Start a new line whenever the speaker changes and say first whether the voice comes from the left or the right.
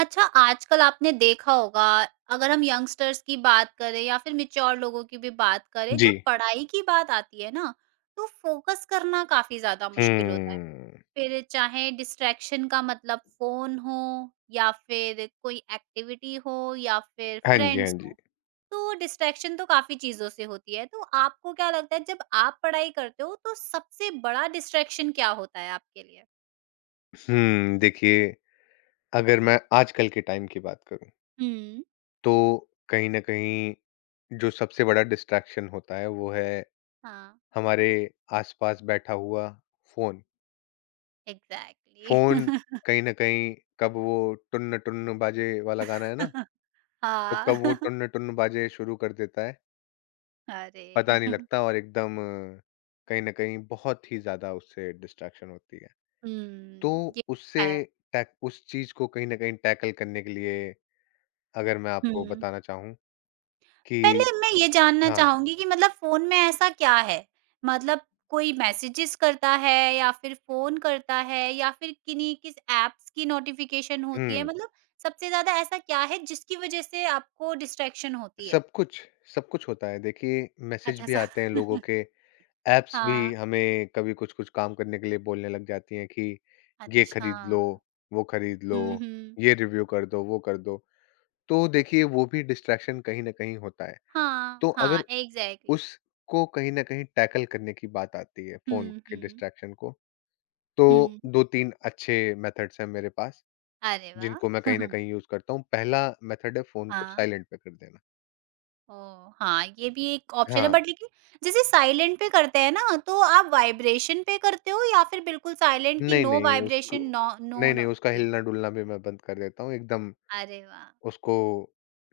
right: अच्छा, आजकल आपने देखा होगा अगर हम यंगस्टर्स की बात करें या फिर मैच्योर लोगों की भी बात करें,
left: जी।
right: जब पढ़ाई की बात आती है ना, तो फोकस करना काफ़ी ज़्यादा मुश्किल होता है।
left: हम्म।
right: फिर चाहे डिस्ट्रैक्शन का मतलब फ़ोन हो या फिर कोई एक्टिविटी हो या फिर
left: हाँ जी, हाँ
right: फ्रेंड्स
left: जी।
right: हो, तो डिस्ट्रैक्शन तो काफ़ी चीज़ों से होती है। तो आपको क्या लगता है जब आप पढ़ाई करते हो तो सबसे बड़ा डिस्ट्रैक्शन क्या होता है आपके लिए?
left: देखिए अगर मैं आजकल के टाइम की बात करूँ,
right: हुँ।
left: तो कहीं न कहीं जो सबसे बड़ा डिस्ट्रैक्शन होता है वो है
right: हाँ,
left: हमारे आस-पास बैठा हुआ फ़ोन।
right: एग्ज़ैक्टली।
left: फ़ोन कहीं न कहीं कब वो टुन्न टुन्न बाजे वाला गाना है ना, तो कब
right: हाँ।
left: वो टुन्न टुन्न बाजे शुरू कर देता है,
right: अरे!
left: पता नहीं लगता और एकदम कहीं न कहीं बहुत ही ज़्यादा उससे डिस्ट्रैक्शन होती है। तो
right: हुँ, ये
left: उससे
right: तो है।
left: टैक उस चीज़ को कहीं न कहीं टैकल करने के लिए अगर मैं आपको
right: हुँ,
left: बताना चाहूँ कि
right: पहले मैं ये जानना
left: हाँ,
right: चाहूँगी कि मतलब फ़ोन में ऐसा क्या है? मतलब कोई मैसेजेस करता है या फिर फ़ोन करता है या फिर किन्हीं किस ऐप्स की नोटिफ़िकेशन होती है?
left: हुँ,
right: मतलब सबसे ज़्यादा ऐसा क्या है जिसकी वज़ह से आपको डिस्ट्रैक्शन होती है?
left: सब कुछ, सब कुछ होता है। देखिए मैसेज
right: अच्छा
left: भी
right: सा
left: आते हैं लोगों के, ऐप्स भी
right: हाँ,
left: हमें कभी कुछ-कुछ काम करने के लिए बोलने लग जाती हैं कि ये
right: अच्छा।
left: खरीद लो, वो खरीद लो,
right: हुँ, हुँ।
left: ये रिव्यू कर दो, वो कर दो। तो देखिए वो भी डिस्ट्रैक्शन कहीं न कहीं होता है। तो
right: हाँ,
left: अगर
right: हाँ, एग्ज़ैक्टली।
left: उसको कहीं न कहीं टैकल करने की बात आती है फ़ोन
right: हुँ,
left: के
right: हुँ।
left: डिस्ट्रैक्शन को तो
right: हुँ,
left: 2-3 अच्छे मेथड्स हैं मेरे पास,
right: अरे वाह!
left: जिनको मैं कहीं न कहीं यूज़ करता हूँ। पहला मेथड है फ़ोन को
right: हाँ।
left: साइलेंट पे कर देना।
right: ओह! हाँ, ये भी एक ऑप्शन है
left: हाँ,
right: बट लेकिन जैसे साइलेंट पे करते हैं ना, तो आप वाइब्रेशन पे करते हो या फिर बिल्कुल साइलेंट कि
left: नहीं,
right: नो
left: नहीं उसको
right: वाइब्रेशन, नो, नो,
left: नहीं, नहीं
right: नो
left: उसका
right: ट्यून?
left: हिलना-डुलना भी मैं बंद कर देता हूँ, एकदम
right: अरे वाह!
left: उसको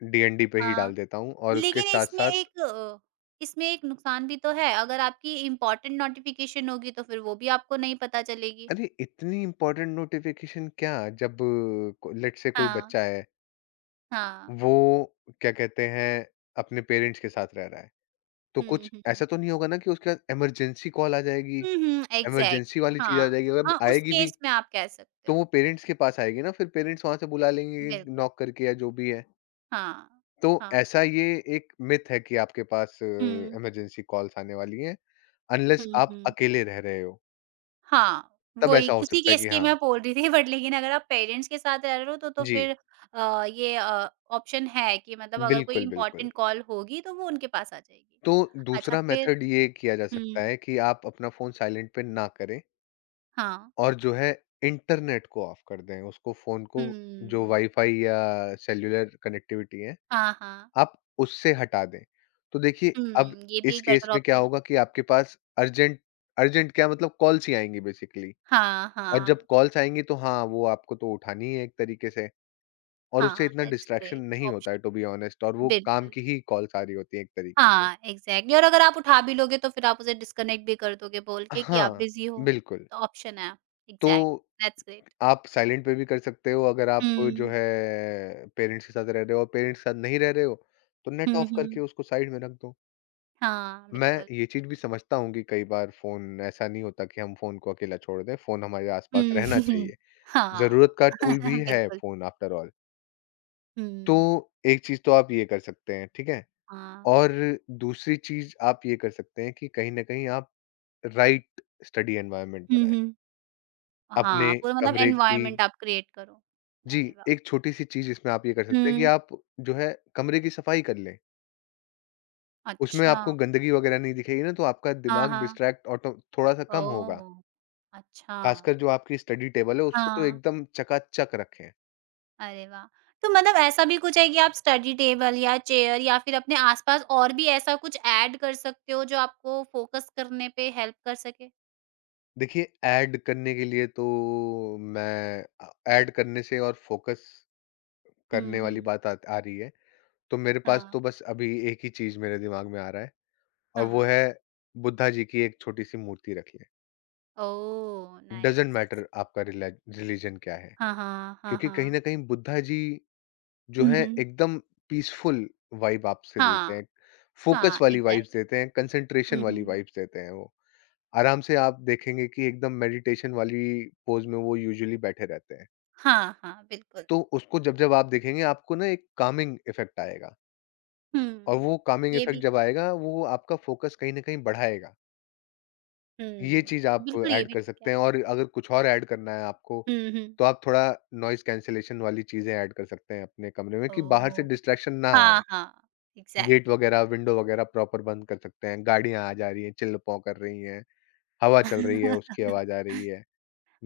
left: डीएनडी पे ही डाल
right: हाँ,
left: देता हूँ और उसके
right: लेकिन इसमें
left: साथ-साथ
right: एक अ, इसमें एक नुकसान भी तो है, अगर आपकी इम्पोर्टेंट नोटिफ़िकेशन होगी तो फिर वो भी आपको नहीं पता चलेगी।
left: अरे! इतनी इम्पोर्टेंट नोटिफ़िकेशन क्या, जब को लेट्स से कोई
right: हाँ,
left: बच्चा है,
right: हाँ।
left: वो क्या कहते हैं, अपने पेरेंट्स के साथ रह रहा है, तो
right: हुँ,
left: कुछ
right: हुँ।
left: ऐसा तो नहीं होगा ना कि उसके पास इमरजेंसी कॉल आ जाएगी,
right: हुँ, हुँ,
left: इमरजेंसी
right: एग्ज़ैक्टली
left: वाली चीज़ आ
right: हाँ,
left: जाएगी, अगर
right: हाँ, उस
left: आएगी भी
right: केस में आप कह सकते
left: तो
right: हो।
left: वो पेरेंट्स के पास आएगी ना फिर पेरेंट्स वहाँ से बुला लेंगे
right: बिल्कुल,
left: नॉक करके या जो भी है।
right: हाँ।
left: तो
right: हाँ,
left: ऐसा
right: बिल्कुल।
left: ये एक मिथ है कि आपके पास
right: हुँ।
left: इमरजेंसी कॉल्स आने वाली हैं, अनलेस
right: हुँ,
left: आप
right: हुँ।
left: अकेले रह रहे हो,
right: हाँ,
left: तब ऐसा
right: वही
left: हो
right: उसी
left: सकता है
right: केस
left: कि
right: की
left: हाँ,
right: मैं बोल रही थी बट लेकिन अगर आप पेरेंट्स के साथ रह रहे हो तो
left: जी,
right: फिर ये ऑप्शन है कि मतलब अगर कोई
left: बिल्कुल, बिल्कुल।
right: इम्पोर्टेंट कॉल होगी तो वो उनके पास आ जाएगी।
left: तो
right: अच्छा
left: दूसरा
right: फिर
left: मेथड ये किया जा सकता
right: हुँ,
left: है कि आप अपना फ़ोन साइलेंट पे ना करें
right: हाँ,
left: और जो है इंटरनेट को ऑफ कर दें, उसको फ़ोन को जो
right: हुँ,
left: वाईफ़ाई या सेल्युलर कनेक्टिविटी है
right: हाँ, हाँ,
left: आप उससे हटा दें। तो देखिए
right: हुँ,
left: अब
right: ये भी
left: इस
right: एक
left: केस
right: बेटर
left: में क्या
right: ऑप्शन है।
left: होगा कि आपके पास अर्जेंट अर्जेंट क्या मतलब कॉल्स ही आएँगी बेसिकली
right: हाँ,
left: और
right: हाँ,
left: जब कॉल्स आएँगी तो हाँ, वो आपको तो उठानी ही है एक तरीके से और उससे
right: हाँ,
left: इतना
right: दैट्स
left: डिस्ट्रैक्शन
right: ग्रेट
left: नहीं होता है टू बी
right: ऑप्शन
left: ऑनेस्ट और वो काम की
right: बिल्कुल।
left: ही कॉल्स आ रही होती हैं एक तरीके से।
right: हाँ, एग्ज़ैक्टली और अगर आप उठा भी लोगे तो फिर आप उसे डिस्कनेक्ट भी कर दोगे बोल के कि आप
left: हाँ,
right: बिज़ी हो,
left: बिल्कुल।
right: तो ऑप्शन है
left: तो
right: एग्ज़ैक्ट दैट्स ग्रेट।
left: आप साइलेंट पे भी कर सकते हो अगर आप जो
right: हुँ।
left: है पेरेंट्स के साथ रह रहे हो और पेरेंट्स के साथ नहीं रह रहे हो, तो नेट
right: हुँ,
left: ऑफ करके
right: हुँ।
left: उसको साइड में रख दो।
right: हाँ,
left: मैं
right: बिल्कुल।
left: ये चीज़ भी समझता हूँ कि कई बार फ़ोन ऐसा नहीं होता कि हम फ़ोन को अकेला छोड़ दें, फ़ोन हमारे
right: हुँ।
left: आस-पास रहना चाहिए।
right: हाँ।
left: ज़रूरत का टूल भी है
right: बिल्कुल।
left: Phone after all. तो
right: हुँ,
left: एक चीज़ तो आप ये कर सकते हैं, ठीक है?
right: हाँ।
left: और दूसरी चीज़ आप ये कर सकते हैं कि कहीं न कहीं आप राइट स्टडी एनवायरनमेंट
right: हुँ,
left: बनाएँ।
right: हुँ।
left: अपने
right: हाँ, पूरा मतलब
left: कमरे की
right: एनवायरनमेंट आप क्रिएट करो।
left: जी,
right: अरे वाह!
left: एक छोटी-सी चीज़ इसमें आप ये कर सकते हैं कि
right: हुँ।
left: आप जो है कमरे की सफ़ाई कर लें। उसमें
right: अच्छा।
left: आपको गंदगी वग़ैरह नहीं दिखेगी ना तो आपका
right: हाँ,
left: दिमाग
right: हाँ।
left: डिस्ट्रैक्ट ऑटो थोड़ा-सा कम
right: ओह!
left: होगा।
right: अच्छा।
left: खासकर जो आपकी स्टडी टेबल है उसको तो
right: हाँ।
left: एकदम चकाचक रखें।
right: अरे वाह! तो मतलब ऐसा भी कुछ है कि आप स्टडी टेबल या चेयर या फिर अपने आस-पास और भी ऐसा कुछ ऐड कर सकते हो जो आपको फोकस करने पे हेल्प कर सके?
left: देखिए ऐड करने के लिए तो ऐड करने से और फ़ोकस
right: हुँ,
left: करने वाली
right: हुँ।
left: बात आत आ रही है, तो मेरे पास तो
right: हाँ,
left: बस अभी एक ही चीज़ मेरे दिमाग में आ रहा है और वो
right: हाँ।
left: है बुद्धा जी की एक छोटी-सी मूर्ति रख लें।
right: ओह!
left: Doesn't
right: nice.
left: मैटर आपका रिले रिलिजन क्या है,
right: हाँ, हाँ, हाँ,
left: क्योंकि कहीं
right: हाँ।
left: न कहीं बुद्धा जी जो
right: हुँ,
left: हैं
right: हुँ।
left: एकदम पीसफुल वाइब आपसे देते
right: हाँ,
left: हैं, फ़ोकस
right: हाँ,
left: वाली वाइब्स देते
right: एग्ज़ैक्टली।
left: हैं, कंसंट्रेशन
right: हुँ,
left: वाली
right: हुँ।
left: वाइब्स देते हैं वो। आराम से आप देखेंगे कि एकदम मेडिटेशन वाली पोज़ में वो यूजुअली बैठे रहते हैं।
right: हाँ, हाँ, बिल्कुल।
left: तो उसको जब-जब आप देखेंगे आपको ना एक कामिंग इफ़ेक्ट आएगा और
right: हुँ,
left: वो कामिंग
right: ये
left: इफ़ेक्ट
right: भी
left: जब
right: है।
left: आएगा वो आपका फ़ोकस कहीं न कहीं बढ़ाएगा। ये
right: हुँ,
left: चीज़ आप
right: बिल्कुल ये
left: ऐड
right: भी
left: कर
right: ठीक है।
left: सकते हैं और अगर कुछ और ऐड करना है आपको,
right: हुँ, हुँ।
left: तो आप थोड़ा नॉइज़ कैंसलेशन वाली चीज़ें ऐड कर सकते हैं अपने कमरे में कि बाहर से
right: ओह!
left: डिस्ट्रैक्शन ना आए।
right: हाँ, हाँ,
left: गेट
right: एग्ज़ैक्टली।
left: वगैरह, विंडो वगैरह प्रॉपर बंद कर सकते हैं, गाड़ियाँ आ जा रही हैं, चिल्ल-पॉं कर रही हैं, हवा चल रही है उसकी आवाज़ आ रही है।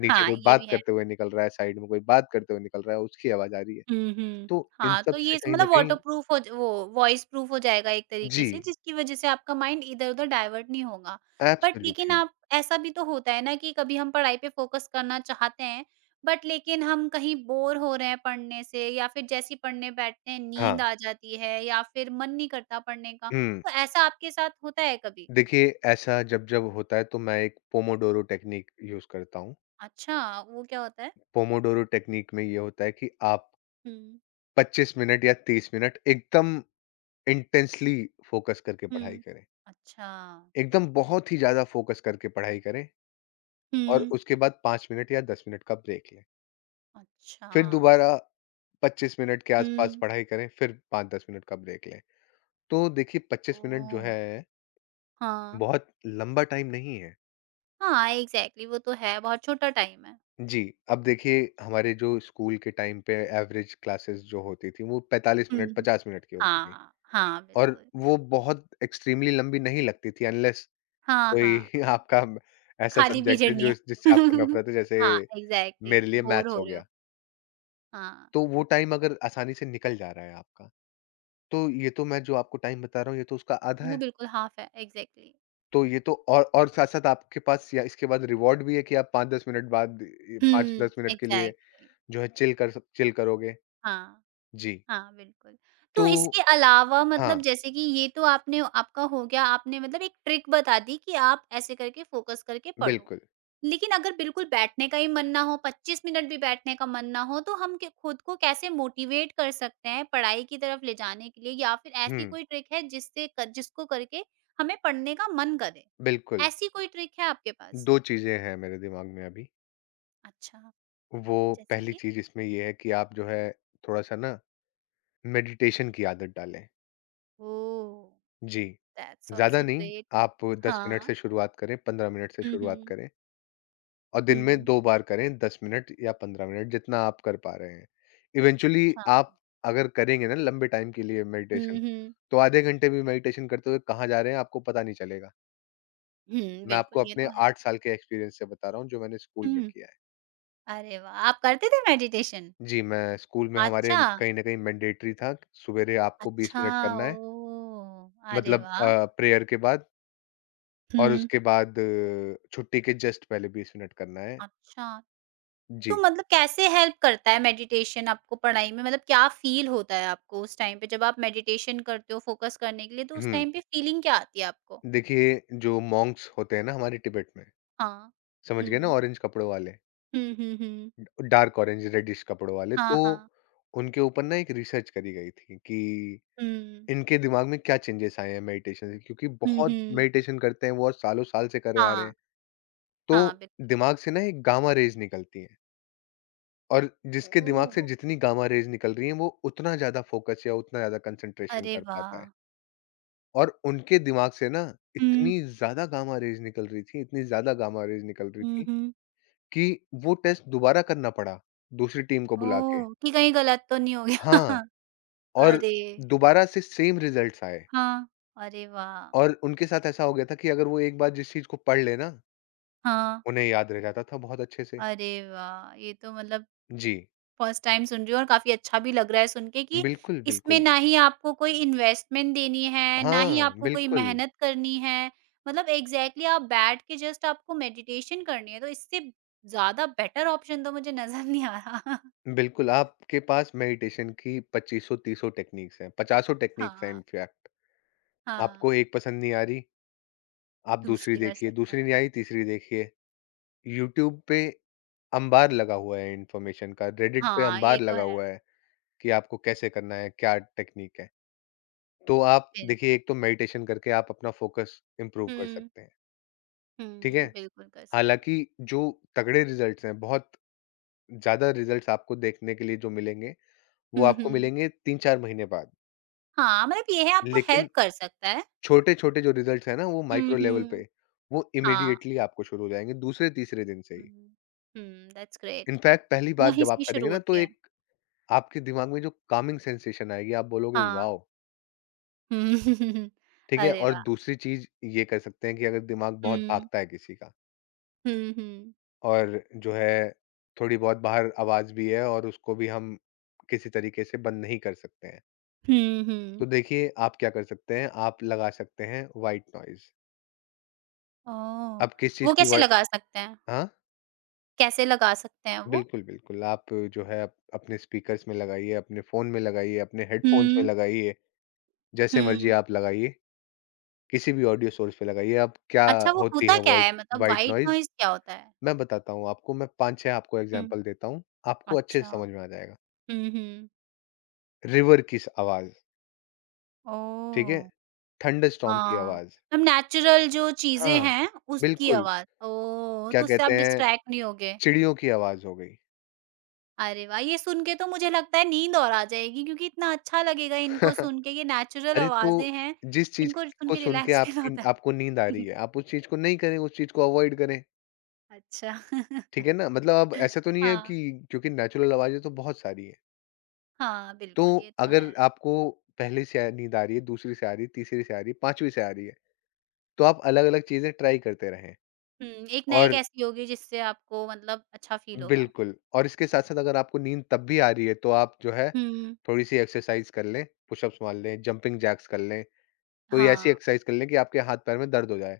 left: नीचे
right: हाँ,
left: कोई
right: ये
left: बात
right: भी है।
left: करते हुए निकल रहा है, साइड में कोई बात करते हुए निकल रहा है, उसकी आवाज़ आ रही है।
right: हुँ, हुँ।
left: तो इन
right: हाँ,
left: सब
right: तो
left: से
right: ये स
left: कहीं न
right: मतलब
left: कहीं
right: वाटरप्रूफ हो ज वो वॉइस प्रूफ हो जाएगा एक तरीके
left: जी,
right: से जिसकी वज़ह से आपका माइंड इधर-उधर डाइवर्ट नहीं होगा। बट लेकिन
left: एब्सोल्युटली।
right: आप ऐसा भी तो होता है ना कि कभी हम पढ़ाई पे फ़ोकस करना चाहते हैं, बट लेकिन हम कहीं बोर हो रहे हैं पढ़ने से या फिर जैसे ही पढ़ने बैठते हैं नींद
left: हाँ,
right: आ जाती है या फिर मन नहीं करता पढ़ने का।
left: हुँ।
right: तो ऐसा आपके साथ होता है कभी?
left: देखिए, ऐसा जब-जब होता है, तो मैं एक पोमोडोरो टेक्नीक यूज़ करता हूँ।
right: अच्छा, वो क्या होता है?
left: पोमोडोरो टेक्नीक में ये होता है कि आप
right: हुँ,
left: 25 मिनट या 30 मिनट एकदम इंटेंसली फ़ोकस करके पढ़ाई
right: हुँ।
left: करें।
right: अच्छा।
left: एकदम बहुत ही ज़्यादा फ़ोकस करके पढ़ाई करें और
right: हुँ।
left: उसके बाद 5 मिनट या 10 मिनट का ब्रेक लें।
right: अच्छा।
left: फिर दोबारा 25 मिनट के आसपास
right: हुँ।
left: पढ़ाई करें, फिर 5-10 मिनट का ब्रेक लें। तो देखिए 25 मिनट जो
right: ओह!
left: है,
right: हाँ।
left: बहुत लंबा टाइम नहीं है।
right: हाँ, एग्ज़ैक्टली वो तो है, बहुत छोटा टाइम है।
left: जी, अब देखिए हमारे जो स्कूल के टाइम पे एवरेज क्लासेस जो होती थी, वो 45 मिनट,
right: हुँ।
left: 50 मिनट की होती थी
right: हाँ, हाँ,
left: और
right: बिल्कुल।
left: वो बहुत एक्सट्रीमली लंबी नहीं लगती थी अनलेस
right: हाँ,
left: कोई
right: हाँ,
left: आपका ऐसा
right: खाली
left: सब्जेक्ट है
right: पीरियड नहीं
left: जो
right: है।
left: जिससे आपको नफ़रत है, जैसे
right: हाँ, एग्ज़ैक्टली
left: मेरे लिए
right: बोर
left: मैथ्स
right: हो
left: हो
right: रहे हो।
left: गया।
right: हाँ,
left: तो वो टाइम अगर आसानी से निकल जा रहा है आपका, तो ये तो मैं जो आपको टाइम बता रहा हूँ, ये तो उसका आधा
right: वो
left: है।
right: बिल्कुल हाफ़ है, एग्ज़ैक्टली।
left: तो ये तो और साथ-साथ आपके पास या इसके बाद रिवॉर्ड भी है कि आप 5-10 मिनट बाद ये
right: हुँ।
left: 5-10 मिनट के लिए
right: एग्ज़ैक्टली।
left: जो है चिल कर सक चिल करोगे।
right: हाँ,
left: जी,
right: हाँ, बिल्कुल।
left: तो
right: तो इसके अलावा मतलब
left: हाँ,
right: जैसे कि ये तो आपने आपका हो गया, आपने मतलब एक ट्रिक बता दी कि आप ऐसे करके फोकस करके पढ़ो।
left: बिल्कुल।
right: लेकिन अगर बिल्कुल बैठने का ही मन ना हो, 25 मिनट भी बैठने का मन ना हो, तो हम क खुद को कैसे मोटिवेट कर सकते हैं पढ़ाई की तरफ ले जाने के लिए या फिर ऐसी
left: हुँ,
right: कोई ट्रिक है जिससे क जिसको करके हमें पढ़ने का मन करे?
left: बिल्कुल।
right: ऐसी कोई ट्रिक है आपके पास?
left: 2 चीज़ें हैं मेरे दिमाग में अभी।
right: अच्छा,
left: वो
right: जैसे
left: पहली
right: कि?
left: चीज़ इसमें ये है कि आप जो है थोड़ा-सा ना मेडिटेशन की आदत डालें।
right: ओह!
left: जी,
right: दैट्स
left: ज़्यादा
right: ऑल्सो
left: नहीं,
right: ग्रेट।
left: आप 10 मिनट
right: हाँ।
left: से शुरुआत करें, 15 मिनट से
right: हुँ,
left: शुरुआत
right: हुँ।
left: करें। और दिन में
right: हुँ।
left: 2 बार करें 10 मिनट या 15 मिनट जितना आप कर पा रहे हैं। इवेंचुअली
right: अच्छा।
left: आप अगर करेंगे ना लंबे टाइम के लिए
right: हुँ,
left: मेडिटेशन,
right: हुँ।
left: तो आधे घंटे भी मेडिटेशन करते हुए कहाँ जा रहे हैं आपको पता नहीं चलेगा।
right: हुँ,
left: मैं
right: बिल्कुल
left: आपको
right: ये
left: अपने
right: तो है।
left: 8 साल के एक्सपीरियंस से बता रहा हूँ जो मैंने स्कूल में
right: हुँ।
left: किया है।
right: अरे वाह! आप करते थे मेडिटेशन?
left: जी, मैं स्कूल में हमारे
right: अच्छा।
left: कहीं न कहीं मैंडेटरी था, सवेरे आपको 20
right: अच्छा,
left: मिनट करना है
right: ओह! अरे वाह!
left: प्रेयर के बाद और
right: हुँ।
left: उसके बाद छुट्टी के जस्ट पहले 20 मिनट करना है।
right: अच्छा, तो
left: जी।
right: मतलब कैसे हेल्प करता है मेडिटेशन आपको पढ़ाई में? मतलब क्या फ़ील होता है आपको उस टाइम पे जब आप मेडिटेशन करते हो फोकस करने के लिए, तो उस
left: हुँ,
right: टाइम पे फ़ीलिंग क्या आती है आपको?
left: देखिए जो मोंक्स होते हैं ना हमारे तिब्बत में
right: हाँ।
left: समझ गए ना
right: हुँ।
left: ऑरेंज कपड़ों वाले,
right: हुँ, हुँ, हुँ।
left: डार्क ऑरेंज रेडिश कपड़ों वाले। तो
right: हाँ, हाँ।
left: उनके ऊपर ना एक रिसर्च करी गई थी कि
right: हुँ।
left: इनके दिमाग में क्या चेंजेस आए हैं मेडिटेशन से क्योंकि
right: हुँ,
left: बहुत
right: हुँ।
left: मेडिटेशन करते हैं वो और सालों-साल से करे आ रहे
right: हाँ,
left: हैं। तो
right: हाँ, बिल्कुल।
left: दिमाग से ना एक गामा रेज़ निकलती हैं और जिसके दिमाग से
right: ओह!
left: जितनी गामा रेज़ निकल रही हैं वो उतना ज़्यादा फ़ोकस या उतना ज़्यादा कंसंट्रेशन
right: अरे
left: कर पाता है।
right: वाह!
left: और उनके दिमाग से ना
right: हुँ।
left: इतनी ज़्यादा गामा रेज़ निकल रही थी, इतनी ज़्यादा गामा रेज़ निकल रही
right: हुँ,
left: थी
right: हुँ।
left: कि वो टेस्ट दोबारा करना पड़ा, दूसरी टीम को बुला के।
right: ओह! कि कहीं गलत तो नहीं हो गया?
left: हाँ, और
right: अरे!
left: दोबारा से सेम रिज़ल्ट्स आए
right: हाँ, अरे वाह!
left: और उनके साथ ऐसा हो गया था कि अगर वो एक बार जिस चीज़ को पढ़ लें ना,
right: हाँ।
left: उन्हें याद रह जाता था बहुत अच्छे से।
right: अरे वाह! ये तो मतलब
left: जी,
right: फर्स्ट टाइम सुन रही हूँ और काफ़ी अच्छा भी लग रहा है सुन के कि
left: बिल्कुल,
right: इसमें
left: बिल्कुल।
right: ना ही आपको कोई इन्वेस्टमेंट देनी है, ना ही
left: हाँ,
right: आपको कोई
left: बिल्कुल।
right: मेहनत करनी है। मतलब एग्ज़ैक्टली आप बैठ के जस्ट आपको मेडिटेशन करनी है, तो इससे ज़्यादा बेटर ऑप्शन तो मुझे नज़र नहीं आ रहा।
left: बिल्कुल, आपके पास मेडिटेशन की 2500-3000 टेक्नीक्स हैं, 5000 टेक्नीक्स हैं
right: हाँ,
left: इनफैक्ट।
right: हाँ,
left: आपको एक पसंद नहीं आ रही, आप दूसरी
right: दूसरी कर
left: देखिए,
right: सकते
left: दूसरी
right: हैं।
left: नहीं आई, तीसरी देखिए। यूट्यूब पे अंबार लगा हुआ है इन्फॉर्मेशन का, रेडिट पे
right: हाँ, ये
left: अंबार
right: तो
left: लगा
right: है,
left: हुआ है। कि आपको कैसे करना है, क्या टेक्निक है। तो आप देखिए
right: बिल्कुल।
left: एक तो मेडिटेशन करके आप अपना फ़ोकस इम्प्रूव कर
right: हुँ,
left: सकते हैं, ठीक है?
right: हुँ, बिल्कुल कर सकते हैं।
left: हालाँकि जो तगड़े रिज़ल्ट्स हैं, बहुत ज़्यादा रिज़ल्ट्स आपको देखने के लिए जो मिलेंगे, वो
right: हुँ,
left: आपको
right: हुँ।
left: मिलेंगे 3-4 महीने बाद।
right: हाँ, मतलब ये है आपको
left: लेकिन
right: हेल्प कर सकता है।
left: छोटे-छोटे जो रिज़ल्ट्स हैं ना, वो
right: हुँ,
left: माइक्रो लेवल पे,
right: हुँ।
left: वो
right: हाँ।
left: इमीडिएटली आपको शुरू हो जाएँगे दूसरे-तीसरे दिन से ही।
right: हुँ। हुँ, दैट्स ग्रेट।
left: इनफैक्ट पहली बात
right: वहीं
left: जब
right: से
left: आप
right: ही शुरू
left: करेंगे ना, तो
right: होती है।
left: एक आपके दिमाग में जो कामिंग सेंसेशन आएगी, आप बोलोगे,
right: हाँ।
left: "वाओ!"
right: हुँ।
left: ठीक है?
right: अरे
left: और
right: वाह!
left: दूसरी चीज़ ये कर सकते हैं कि अगर दिमाग बहुत
right: हुँ।
left: भागता है किसी का
right: हुँ, हुँ।
left: और जो है थोड़ी बहुत बाहर आवाज़ भी है और उसको भी हम किसी तरीके से बंद नहीं कर सकते हैं।
right: हुँ,
left: तो
right: हुँ।
left: देखिए आप क्या कर सकते हैं, आप लगा सकते हैं व्हाइट नॉइज़।
right: ओह!
left: अब किस चीज़
right: वो
left: की
right: कैसे
left: व्हाइ
right: लगा सकते हैं?
left: हाँ?
right: कैसे लगा सकते हैं वो?
left: बिल्कुल, बिल्कुल। आप जो है अप अपने स्पीकर्स में लगाइए, अपने फ़ोन में लगाइए, अपने हेडफ़ोन्स में
right: हुँ।
left: लगाइए, जैसे मर्ज़ी
right: हुँ।
left: आप लगाइए, किसी भी ऑडियो सोर्स पे लगाइए। अब क्या
right: अच्छा वो
left: होती
right: होता
left: है
right: क्या
left: व्हाइट
right: है? मतलब
left: व्हाइट
right: व्हाइट
left: नॉइज़?
right: नॉइज़ क्या होता है?
left: मैं बताता हूँ आपको, मैं 5-6 आपको
right: हुँ।
left: एग्ज़ाम्पल देता हूँ, आपको अच्छे से
right: अच्छा।
left: समझ में आ जाएगा।
right: हुँ, हुँ।
left: रिवर की स आवाज़, ठीक है?
right: ओह!
left: थंडरस्टॉर्म की
right: हाँ।
left: आवाज़
right: मतलब नेचुरल जो चीज़ें
left: हाँ,
right: हैं उसकी
left: बिल्कुल,
right: आवाज़। ओह!
left: क्या
right: तो उससे
left: कहते
right: आप
left: हैं,
right: डिस्ट्रैक्ट नहीं होगे।
left: चिड़ियों की आवाज़ हो गई।
right: अरे वाह! ये सुन के तो मुझे लगता है नींद और आ जाएगी क्योंकि इतना अच्छा लगेगा इनको सुन के, ये नेचुरल
left: अरे, तो
right: आवाज़ें हैं,
left: जिस चीज़
right: इनको सुन
left: को
right: के
left: सुन के
right: रिलैक्स फ़ील
left: आपकी
right: होता है।
left: आपको नींद आ रही है, आप उस चीज़ को नहीं करें, उस चीज़ को अवॉइड करें,
right: अच्छा।
left: ठीक है ना? मतलब अब ऐसा तो नहीं है
right: हाँ,
left: कि क्योंकि नेचुरल आवाज़ें तो बहुत सारी हैं।
right: हाँ,
left: तो
right: बिल्कुल ये तो
left: अगर
right: है।
left: आपको पहली से नींद आ रही है, दूसरी से आ रही है, तीसरी से आ रही है, पाँचवीं से आ रही है, तो आप अलग-अलग चीज़ें ट्राई करते रहें।
right: हुँ, एक ना एक
left: और
right: ऐसी होगी जिससे आपको मतलब अच्छा फ़ील होगा।
left: बिल्कुल, और इसके साथ-साथ अगर आपको नींद तब भी आ रही है, तो आप जो है
right: हुँ।
left: थोड़ी-सी एक्सरसाइज़ कर लें, पुशअप्स मार लें, जंपिंग जैक्स कर लें, कोई ऐसी
right: हाँ,
left: एक्सरसाइज़ कर लें कि आपके हाथ-पैर में दर्द हो जाए,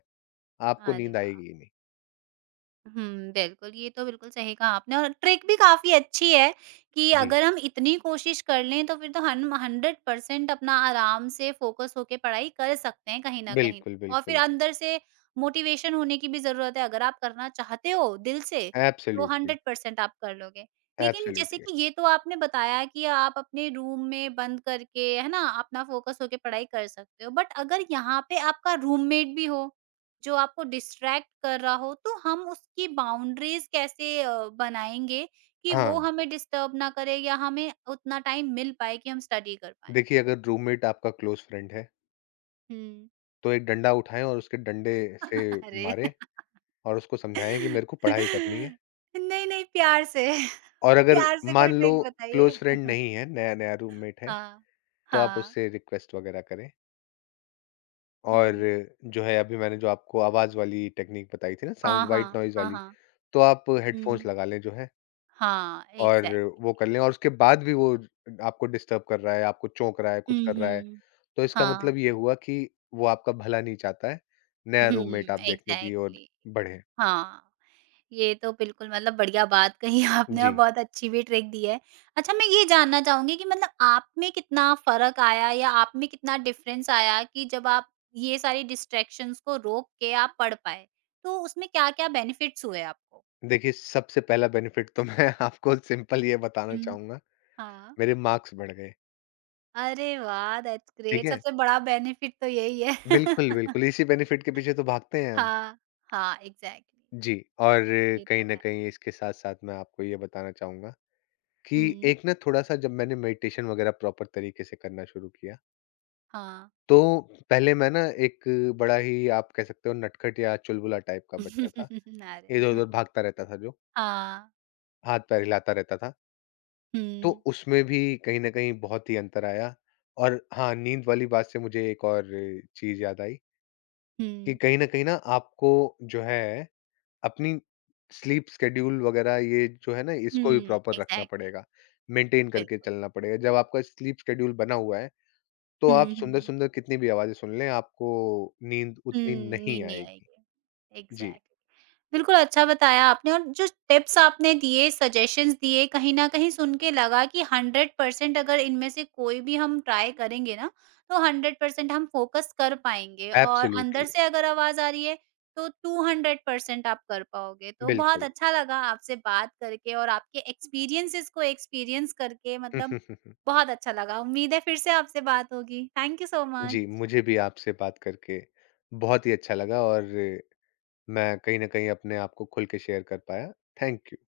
left: आपको
right: अरे
left: नींद
right: वाह!
left: आएगी ही नहीं।
right: हुँ, बिल्कुल, ये तो बिल्कुल सही कहा आपने और ट्रिक भी काफ़ी अच्छी है कि
left: जी,
right: अगर हम इतनी कोशिश कर लें तो फिर तो हम 100% अपना आराम से फ़ोकस होके पढ़ाई कर सकते हैं कहीं न कहीं।
left: बिल्कुल,
right: और फिर
left: बिल्कुल।
right: अंदर से मोटिवेशन होने की भी ज़रूरत है, अगर आप करना चाहते हो दिल से तो
left: एब्सोल्यूटली,
right: 100% आप कर लोगे। लेकिन जैसे
left: एब्सोल्यूटली।
right: कि ये तो आपने बताया कि आप अपने रूम में बंद करके है ना, अपना फ़ोकस होके पढ़ाई कर सकते हो। बट अगर यहाँ पे आपका रूममेट भी हो जो आपको डिस्ट्रैक्ट कर रहा हो, तो हम उसकी बाउंड्रीज़ कैसे बनाएँगे कि वो
left: हाँ,
right: हमें डिस्टर्ब ना करे या हमें उतना टाइम मिल पाए कि हम स्टडी कर पाएँ?
left: देखिए अगर रूममेट आपका क्लोज़ फ्रेंड है,
right: हुँ।
left: तो एक डंडा उठाएँ और उसके डंडे से
right: अरे!
left: मारें और उसको समझाएँ कि मेरे को पढ़ाई करनी है
right: नहीं, नहीं प्यार से,
left: और अगर
right: प्यार से
left: मान
right: कोई
left: लो
right: ट्रिक बताइए।
left: क्लोज़ फ्रेंड नहीं है, नया-नया रूममेट है,
right: हाँ,
left: तो आप
right: हाँ।
left: उससे रिक्वेस्ट वगैरह करें। और
right: हुँ।
left: जो है अभी मैंने जो आपको आवाज़ वाली टेक्नीक बताई थी ना
right: हाँ,
left: साउंड व्हाइट
right: हाँ।
left: नॉइज़
right: हाँ,
left: वाली,
right: हाँ।
left: तो आप हेडफ़ोन्स
right: हुँ।
left: लगा लें जो है
right: हाँ,
left: और वो कर
right: एग्ज़ैक्टली।
left: लें और उसके बाद भी वो आपको डिस्टर्ब कर रहा है, आपको चौंक रहा है, कुछ
right: हुँ,
left: कर रहा है,
right: हुँ।
left: तो इसका
right: हाँ।
left: मतलब ये हुआ कि वो आपका भला नहीं चाहता है, नया
right: हुँ,
left: रूममेट आप देखने की ओर
right: एग्ज़ैक्टली।
left: बढ़े।
right: हाँ। ये तो बिल्कुल मतलब बढ़िया बात कही आपने और
left: जी,
right: बहुत अच्छी भी ट्रिक दी है। अच्छा मैं ये जानना चाहूँगी कि मतलब आप में कितना फ़र्क आया या आप में कितना डिफ़रेंस आया कि जब आप ये सारी डिस्ट्रैक्शंस को रोक के आप पढ़ पाए? तो उसमें क्या-क्या बेनिफिट्स हुए आपको?
left: देखिए सबसे पहला बेनिफिट तो मैं आपको सिंपल ये बताना
right: हुँ।
left: चाहूँगा,
right: हाँ।
left: मेरे मार्क्स बढ़ गए,
right: अरे वाह! दैट्स
left: ठीक
right: ग्रेट।
left: है?
right: सबसे बड़ा बेनिफिट तो यही है।
left: बिल्कुल, बिल्कुल, इसी बेनिफिट के पीछे तो भागते हैं हम।
right: हाँ। हाँ, एग्ज़ैक्टली
left: जी, और
right: ये
left: कहीं
right: तो
left: न
right: है।
left: कहीं इसके साथ-साथ मैं आपको ये बताना चाहूँगा कि
right: हुँ।
left: एक ना थोड़ा-सा जब मैंने मेडिटेशन वग़ैरह प्रॉपर तरीके से करना शुरू किया,
right: हाँ।
left: तो पहले मैं ना एक बड़ा ही आप कह सकते हो नटखट या चुलबुला टाइप का बच्चा था।
right: अरे!
left: इधर-उधर भागता रहता था जो,
right: हाँ।
left: हाथ-पैर हिलाता रहता था।
right: हुँ,
left: तो उसमें भी कहीं न कहीं बहुत ही अंतर आया और हाँ, नींद वाली बात से मुझे एक और चीज़ याद आई कि
right: हुँ,
left: कहीं न कहीं ना आपको जो है अपनी स्लीप शेड्यूल वगैरह ये जो है ना
right: हुँ,
left: इसको भी प्रॉपर रखना
right: एग्ज़ैक्टली।
left: पड़ेगा, मेंटेन करके
right: बिल्कुल।
left: चलना पड़ेगा। जब आपका स्लीप शेड्यूल बना हुआ है, तो आप
right: हुँ, हुँ।
left: सुंदर-सुंदर कितनी भी आवाज़ें सुन लें, आपको नींद
right: हुँ,
left: उतनी नहीं
right: नींद नहीं
left: आएगी।
right: आएगी।
left: जी,
right: एग्ज़ैक्ट बिल्कुल अच्छा बताया आपने और जो टिप्स आपने दिए, सजेशंस दिए, कहीं न कहीं सुन के लगा कि 100% अगर इनमें से कोई भी हम ट्राई करेंगे ना, तो 100% हम फ़ोकस कर पाएँगे और अंदर
left: एब्सोल्युटली,
right: से अगर आवाज़ आ रही है, तो 200% आप कर पाओगे। तो बहुत
left: बिल्कुल।
right: अच्छा लगा आपसे बात करके और आपके एक्सपीरियंसेस को एक्सपीरियंस करके मतलब बहुत अच्छा लगा। उम्मीद है फिर से आपसे बात होगी। थैंक यू सो
left: जी,
right: मच।
left: मुझे भी आपसे बात करके बहुत ही अच्छा लगा और मैं कहीं न कहीं अपने आप को खुल के शेयर कर पाया। Thank you.